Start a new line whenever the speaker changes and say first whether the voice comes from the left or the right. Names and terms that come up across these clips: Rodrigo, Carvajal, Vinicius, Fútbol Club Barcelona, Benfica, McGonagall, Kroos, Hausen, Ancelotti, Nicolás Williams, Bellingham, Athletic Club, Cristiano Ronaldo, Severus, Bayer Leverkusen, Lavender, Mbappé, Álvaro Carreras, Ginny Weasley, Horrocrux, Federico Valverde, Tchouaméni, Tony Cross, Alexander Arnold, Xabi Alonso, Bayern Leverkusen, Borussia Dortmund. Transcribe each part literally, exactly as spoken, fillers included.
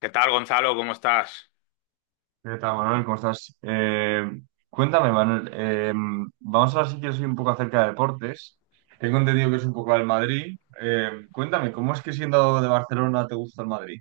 left: ¿Qué tal, Gonzalo? ¿Cómo estás?
right: ¿Qué tal, Manuel? ¿Cómo estás? Eh, cuéntame, Manuel. Eh, vamos a hablar si quieres hoy un poco acerca de deportes. Tengo entendido que es un poco al Madrid. Eh, cuéntame, ¿cómo es que siendo de Barcelona te gusta el Madrid?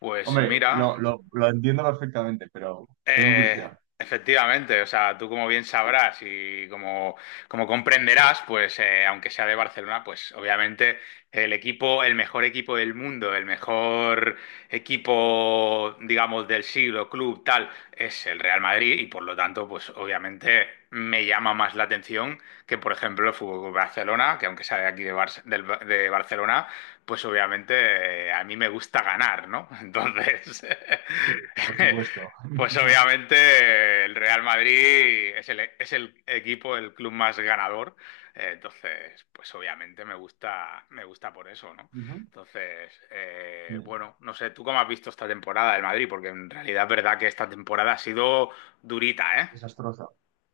left: Pues
right: Hombre, lo,
left: mira,
right: lo- lo entiendo perfectamente, pero tengo
left: Eh,
right: curiosidad.
left: efectivamente, o sea, tú como bien sabrás y como, como comprenderás, pues eh, aunque sea de Barcelona, pues obviamente el equipo, el mejor equipo del mundo, el mejor equipo, digamos, del siglo, club, tal, es el Real Madrid y por lo tanto, pues obviamente me llama más la atención que, por ejemplo, el Fútbol Club Barcelona, que aunque sea de aquí de, Bar- del- de Barcelona, pues obviamente eh, a mí me gusta ganar, ¿no? Entonces...
right: Sí. Por supuesto.
left: Pues obviamente el Real Madrid es el, es el equipo, el club más ganador. Eh, Entonces, pues obviamente me gusta, me gusta por eso, ¿no?
right: Ujú.
left: Entonces, eh,
right: Sí,
left: bueno, no sé, ¿tú cómo has visto esta temporada del Madrid? Porque en realidad es verdad que esta temporada ha sido durita, ¿eh?
right: desastrosa.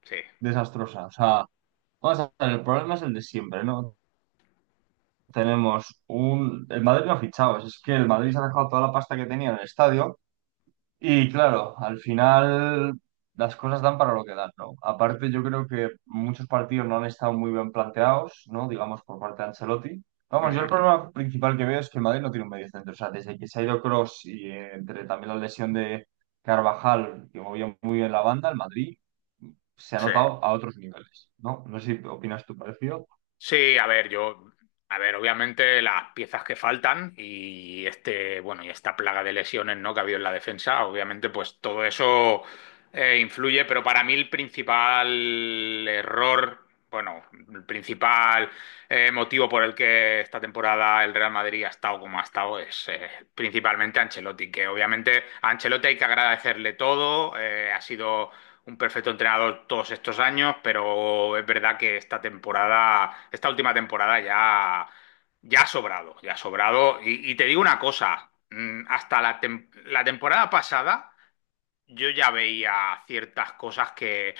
left: Sí.
right: Desastrosa. O sea, vamos a ver, el problema es el de siempre, ¿no? Tenemos un... El Madrid no ha fichado, es que el Madrid se ha dejado toda la pasta que tenía en el estadio. Y claro, al final las cosas dan para lo que dan, ¿no? Aparte, yo creo que muchos partidos no han estado muy bien planteados, ¿no? Digamos, por parte de Ancelotti. Vamos, yo el
left: Ujú.
right: problema principal que veo es que el Madrid no tiene un medio centro. O sea, desde que se ha ido Kroos y eh, entre también la lesión de Carvajal, que movía muy bien la banda, el Madrid se ha
left: Sí.
right: notado a otros niveles, ¿no? No sé si opinas tú parecido.
left: Sí, a ver, yo, a ver, obviamente las piezas que faltan y este, bueno, y esta plaga de lesiones, ¿no?, que ha habido en la defensa, obviamente, pues todo eso eh, influye, pero para mí el principal error, bueno, el principal eh, motivo por el que esta temporada el Real Madrid ha estado como ha estado es eh, principalmente Ancelotti, que obviamente a Ancelotti hay que agradecerle todo. Eh, ha sido un perfecto entrenador todos estos años, pero es verdad que esta temporada, esta última temporada ya, ya ha sobrado, ya ha sobrado. Y, y te digo una cosa, mm, hasta la, tem- la temporada pasada yo ya veía ciertas cosas que,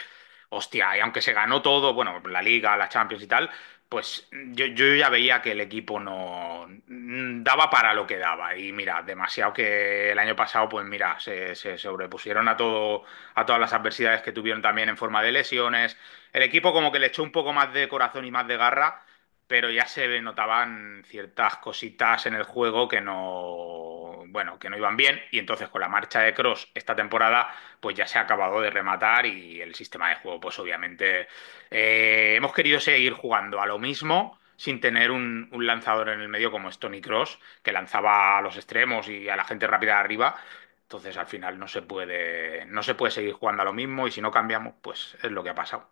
left: hostia, y aunque se ganó todo, bueno, la Liga, la Champions y tal, pues yo, yo ya veía que el equipo no mm, daba para lo que daba. Y mira, demasiado que el año pasado, pues mira, se, se sobrepusieron a todo, a todas las adversidades que tuvieron también en forma de lesiones. El equipo como que le echó un poco más de corazón y más de garra, pero ya se notaban ciertas cositas en el juego que no, bueno, que no iban bien, y entonces con la marcha de Cross esta temporada pues ya se ha acabado de rematar, y el sistema de juego pues obviamente eh, hemos querido seguir jugando a lo mismo sin tener un, un lanzador en el medio como es Tony Cross, que lanzaba a los extremos y a la gente rápida de arriba. Entonces al final no se puede, no se puede seguir jugando a lo mismo, y si no cambiamos pues es lo que ha pasado.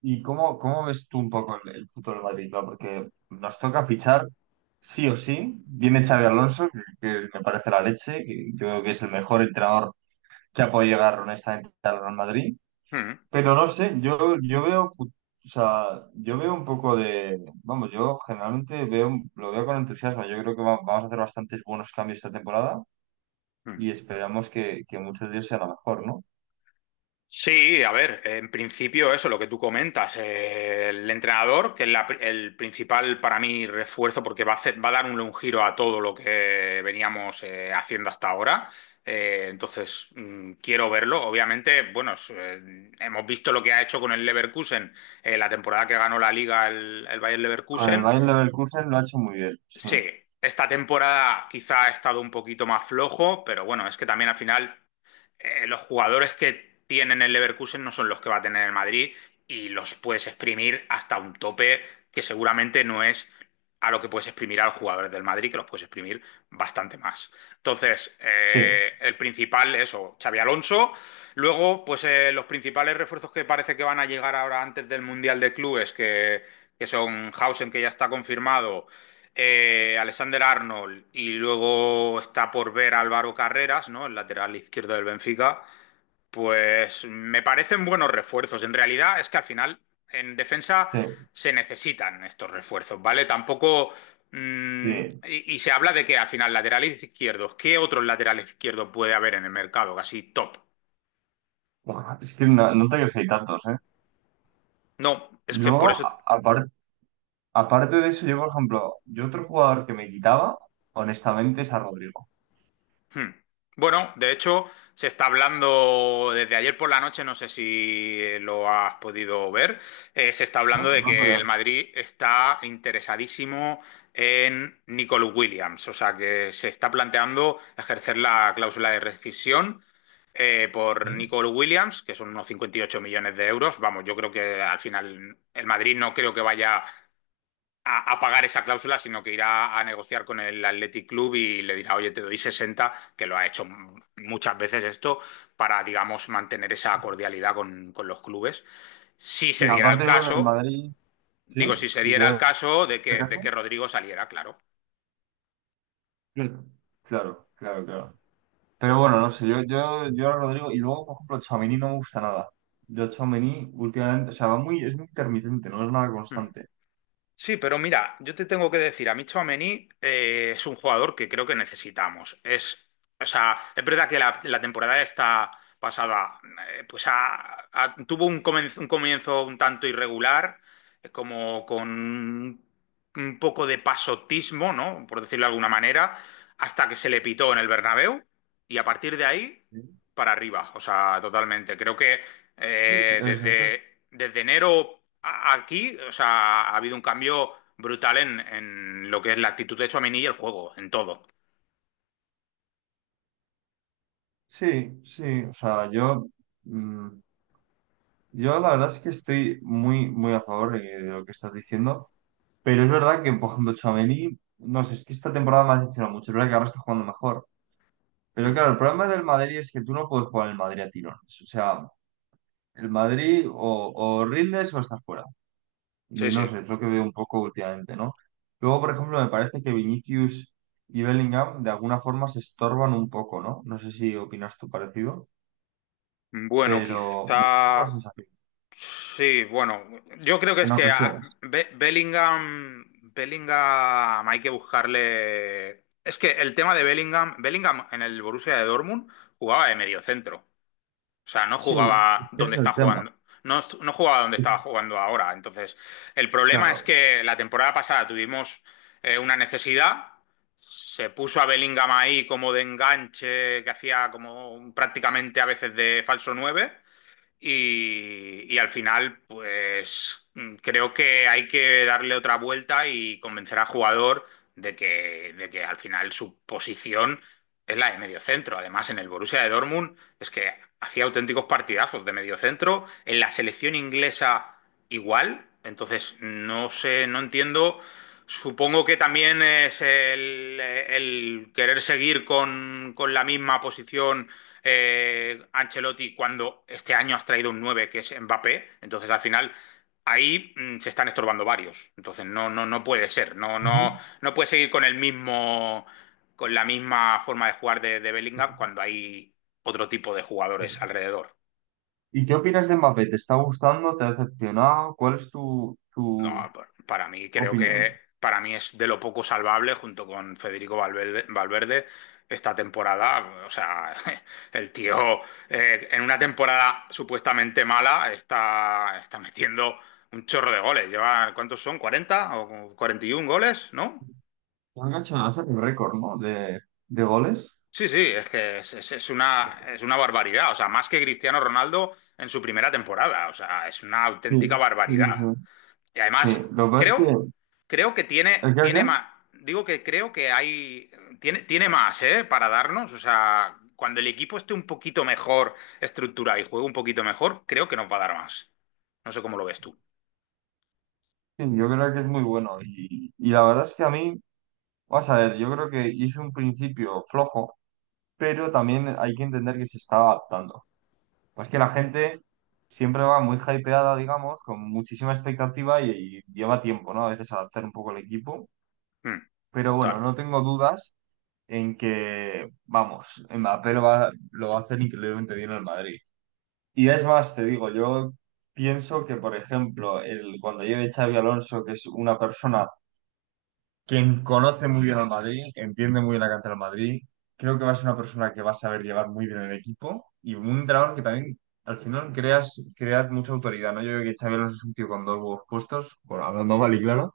right: ¿Y cómo, cómo ves tú un poco el, el futuro del Madrid, claro? Porque nos toca fichar sí o sí. Viene Xavi Alonso, que, que me parece la leche, que yo creo que es el mejor entrenador que ha podido llegar honestamente al Real Madrid.
left: Mm,
right: Pero no sé, yo, yo veo, fu- o sea, yo veo un poco de, vamos, yo generalmente veo, lo veo con entusiasmo. Yo creo que va- vamos a hacer bastantes buenos cambios esta temporada
left: mm.
right: y esperamos que, que muchos de ellos sean a lo mejor, ¿no?
left: Sí, a ver, en principio eso, lo que tú comentas, eh, el entrenador, que es la pri- el principal para mí refuerzo, porque va a hacer- va a dar un, un giro a todo lo que veníamos eh, haciendo hasta ahora. Eh, entonces, mm, quiero verlo. Obviamente, bueno, es, eh, hemos visto lo que ha hecho con el Leverkusen, eh, la temporada que ganó la Liga el, el Bayer
right: Con el
left: Leverkusen.
right: Bayern Leverkusen lo ha hecho muy bien, sí,
left: Sí, esta temporada quizá ha estado un poquito más flojo, pero bueno, es que también al final eh, los jugadores que tienen el Leverkusen no son los que va a tener el Madrid, y los puedes exprimir hasta un tope que seguramente no es a lo que puedes exprimir a los jugadores del Madrid, que los puedes exprimir bastante más. Entonces,
right: sí,
left: eh, el principal es eso, Xavi Alonso. Luego, pues eh, los principales refuerzos que parece que van a llegar ahora antes del Mundial de Clubes, que, que son Hausen, que ya está confirmado, eh, Alexander Arnold, y luego está por ver Álvaro Carreras, ¿no? El lateral izquierdo del Benfica. Pues me parecen buenos refuerzos. En realidad es que al final en defensa
right: sí.
left: se necesitan estos refuerzos, ¿vale? Tampoco. mmm,
right: Sí.
left: y, y se habla de que al final laterales izquierdos, ¿qué otros laterales izquierdos puede haber en el mercado? Casi top.
right: Buah, es que no, no te crees que hay tantos, ¿eh?
left: No,
right: Y
left: es que por
right: luego,
left: eso...
right: a- apar- aparte de eso, yo, por ejemplo, yo otro jugador que me quitaba, honestamente, es a Rodrigo.
left: Hmm. Bueno, de hecho, se está hablando desde ayer por la noche, no sé si lo has podido ver, eh, se está
right: No,
left: hablando de
right: no,
left: que el
right: pero...
left: Madrid está interesadísimo en Nicolás Williams, o sea que se está planteando ejercer la cláusula de rescisión eh, por
right: ¿Sí?
left: Nicolás Williams, que son unos cincuenta y ocho millones de euros. Vamos, yo creo que al final el Madrid no creo que vaya a, a pagar esa cláusula, sino que irá a negociar con el Athletic Club y le dirá: oye, te doy sesenta, que lo ha hecho m- muchas veces esto, para, digamos, mantener esa
right: Sí.
left: cordialidad con, con los clubes. Si
right: Sí,
left: se diera el
right: aparte yo creo que el
left: caso,
right: Madrid, sí,
left: digo, si se
right: si se
left: diera el
right: da
left: caso de
right: el
left: que, de
right: caso.
left: que Rodrigo saliera, claro.
right: Claro, claro, claro. Claro. Pero bueno, no sé, yo, yo, yo a Rodrigo, y luego, por ejemplo, Tchouaméni no me gusta nada. Yo Tchouaméni últimamente, o sea, va muy, es muy intermitente, no es nada
left: Hmm.
right: constante.
left: Sí, pero mira, yo te tengo que decir, a mí Tchouaméni eh, es un jugador que creo que necesitamos. Es, o sea, es verdad que la, la temporada esta pasada eh, pues ha- ha- tuvo un comienzo, un comienzo un tanto irregular, eh, como con un poco de pasotismo, ¿no? Por decirlo de alguna manera, hasta que se le pitó en el Bernabéu, y a partir de ahí
right: Sí.
left: para arriba, o sea, totalmente. Creo que eh,
right: Es- esto es-
left: desde, desde enero a- aquí, o sea, ha habido un cambio brutal en, en lo que es la actitud de Tchouaméni y el juego, en todo.
right: sí, sí, o sea, yo... mm, yo la verdad es que estoy muy, muy a favor eh, de lo que estás diciendo, pero es verdad que, por ejemplo, Tchouaméni, no sé, es que esta temporada me ha decepcionado mucho, es verdad que ahora está jugando mejor. Pero
left: Mm.
right: claro, el problema del Madrid es que tú no puedes jugar el Madrid a tirones. O sea, el Madrid o, o rindes o estás fuera. Y
left: Sí,
right: no
left: sí.
right: sé, es lo que veo un poco últimamente, ¿no? Luego, por ejemplo, me parece que Vinicius y Bellingham de alguna forma se estorban un poco, ¿no? No sé si opinas tú parecido,
left: Bueno,
right: pero me da un poco la
left: quizá...
right: sensación,
left: Sí, bueno, yo creo que es
right: en
left: que a-
right: ocasiones.
left: Be- Bellingham, Bellingham hay que buscarle... Es que el tema de Bellingham, Bellingham en el Borussia de Dortmund jugaba de mediocentro. O sea, no
right: Sí,
left: jugaba
right: es que ese
left: donde
right: es
left: está
right: el tema.
left: jugando. No, no jugaba donde
right: Es-
left: estaba jugando ahora. Entonces, el problema es
right: claro.
left: que la temporada pasada tuvimos eh, una necesidad. Se puso a Bellingham ahí como de enganche, que hacía como un- prácticamente a veces de falso nueve. Y, y al final, pues mm, creo que hay que darle otra vuelta y convencer al jugador de que, de que al final su posición es la de mediocentro. Además, en el Borussia de Dortmund es que hacía auténticos partidazos de mediocentro. En la selección inglesa igual. Entonces, no sé, no entiendo. Supongo que también es el, el querer seguir con, con la misma posición. eh, Ancelotti cuando este año has traído un nueve que es Mbappé, entonces al final ahí mm, se están estorbando varios. Entonces no, no, no puede ser, no, no,
right: Ujú.
left: no puede seguir con el mismo, con la misma forma de jugar de, de
right: Sí,
left: Bellingham cuando hay otro tipo de jugadores
right: sí.
left: alrededor.
right: ¿Y qué opinas de Mbappé? ¿Te está gustando? ¿Te ha decepcionado? ¿Cuál es tu,
left: No,
right: tu
left: pa- para mí creo que
right: opinión?
left: para mí es de lo poco salvable junto con Federico Valverde, Valverde esta temporada. O sea, el tío eh, en una temporada supuestamente mala está, está metiendo un chorro de goles. Lleva, ¿cuántos son?, ¿cuarenta o cuarenta y un goles? ¿No?
right: Han hecho hacer un récord, ¿no? De, de goles.
left: Sí, sí, es que es, es- es una, es una barbaridad. O sea, más que Cristiano Ronaldo en su primera temporada. O sea, es una auténtica
right: Sí, sí,
left: barbaridad.
right: sí.
left: Y
right: Sí,
left: además,
right: lo que pasa
left: creo,
right: es
left: creo que
right: que, ¿el
left: tiene,
right: qué, el qué?
left: tiene más, digo que creo que hay, tiene, tiene más, ¿eh? Para darnos, o sea, cuando el equipo esté un poquito mejor estructurado y juegue un poquito mejor, creo que nos va a dar más. No sé cómo lo ves tú.
right: Sí, yo creo que es muy bueno. Y, y la verdad es que a mí, vas a ver, yo creo que hizo un principio flojo, pero también hay que entender que se está adaptando. Pues que la gente siempre va muy hypeada, digamos, con muchísima expectativa y, y lleva tiempo, ¿no? A veces adaptar un poco el equipo.
left: Mm,
right: Pero bueno,
left: total.
right: no tengo dudas en que, vamos, Mbappé lo va, lo va a hacer increíblemente bien en el Madrid. Y es más, te digo, yo pienso que, por ejemplo, el, cuando lleve Xavi Alonso, que es una persona quien conoce muy bien al Madrid, entiende muy bien la cantera del Madrid, creo que va a ser una persona que va a saber llevar muy bien el equipo y un entrenador que también al final creas, creas mucha autoridad, ¿no? Yo creo que Xabi Alonso es un tío con dos huevos puestos, bueno, hablando mal y claro,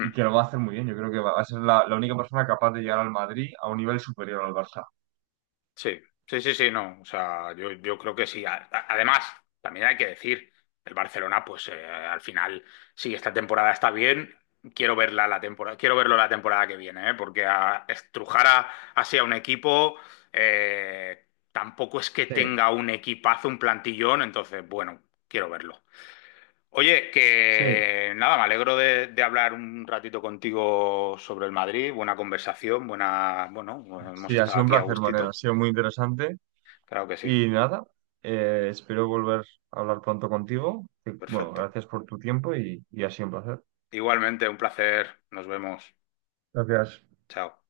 right: y que lo va a hacer muy bien. Yo creo que va va a ser la, la única persona capaz de llegar al Madrid a un nivel superior al Barça.
left: Sí, sí, sí, sí, no. O sea, yo, yo creo que sí. A- a- Además, también hay que decir, el Barcelona, pues eh, al final, sí, esta temporada está bien. Quiero verla la temporada, quiero verlo la temporada que viene, ¿eh? Porque a, estrujar a- así a un equipo eh, tampoco es que
right: Sí,
left: tenga un equipazo, un plantillón, entonces, bueno, quiero verlo. Oye,
right: sí.
left: que nada, me alegro de, de hablar un ratito contigo sobre el Madrid. Buena conversación, buena, bueno, hemos
right: Sí, ha
left: estado
right: sido un
left: aquí a
right: placer, Manuel, ha
left: gustito.
right: sido muy interesante
left: Claro que sí.
right: y nada, eh, espero volver a hablar pronto contigo. Bueno,
left: Perfecto.
right: gracias por tu tiempo y, y ha sido un placer.
left: Igualmente, un placer. Nos vemos.
right: Gracias.
left: Chao.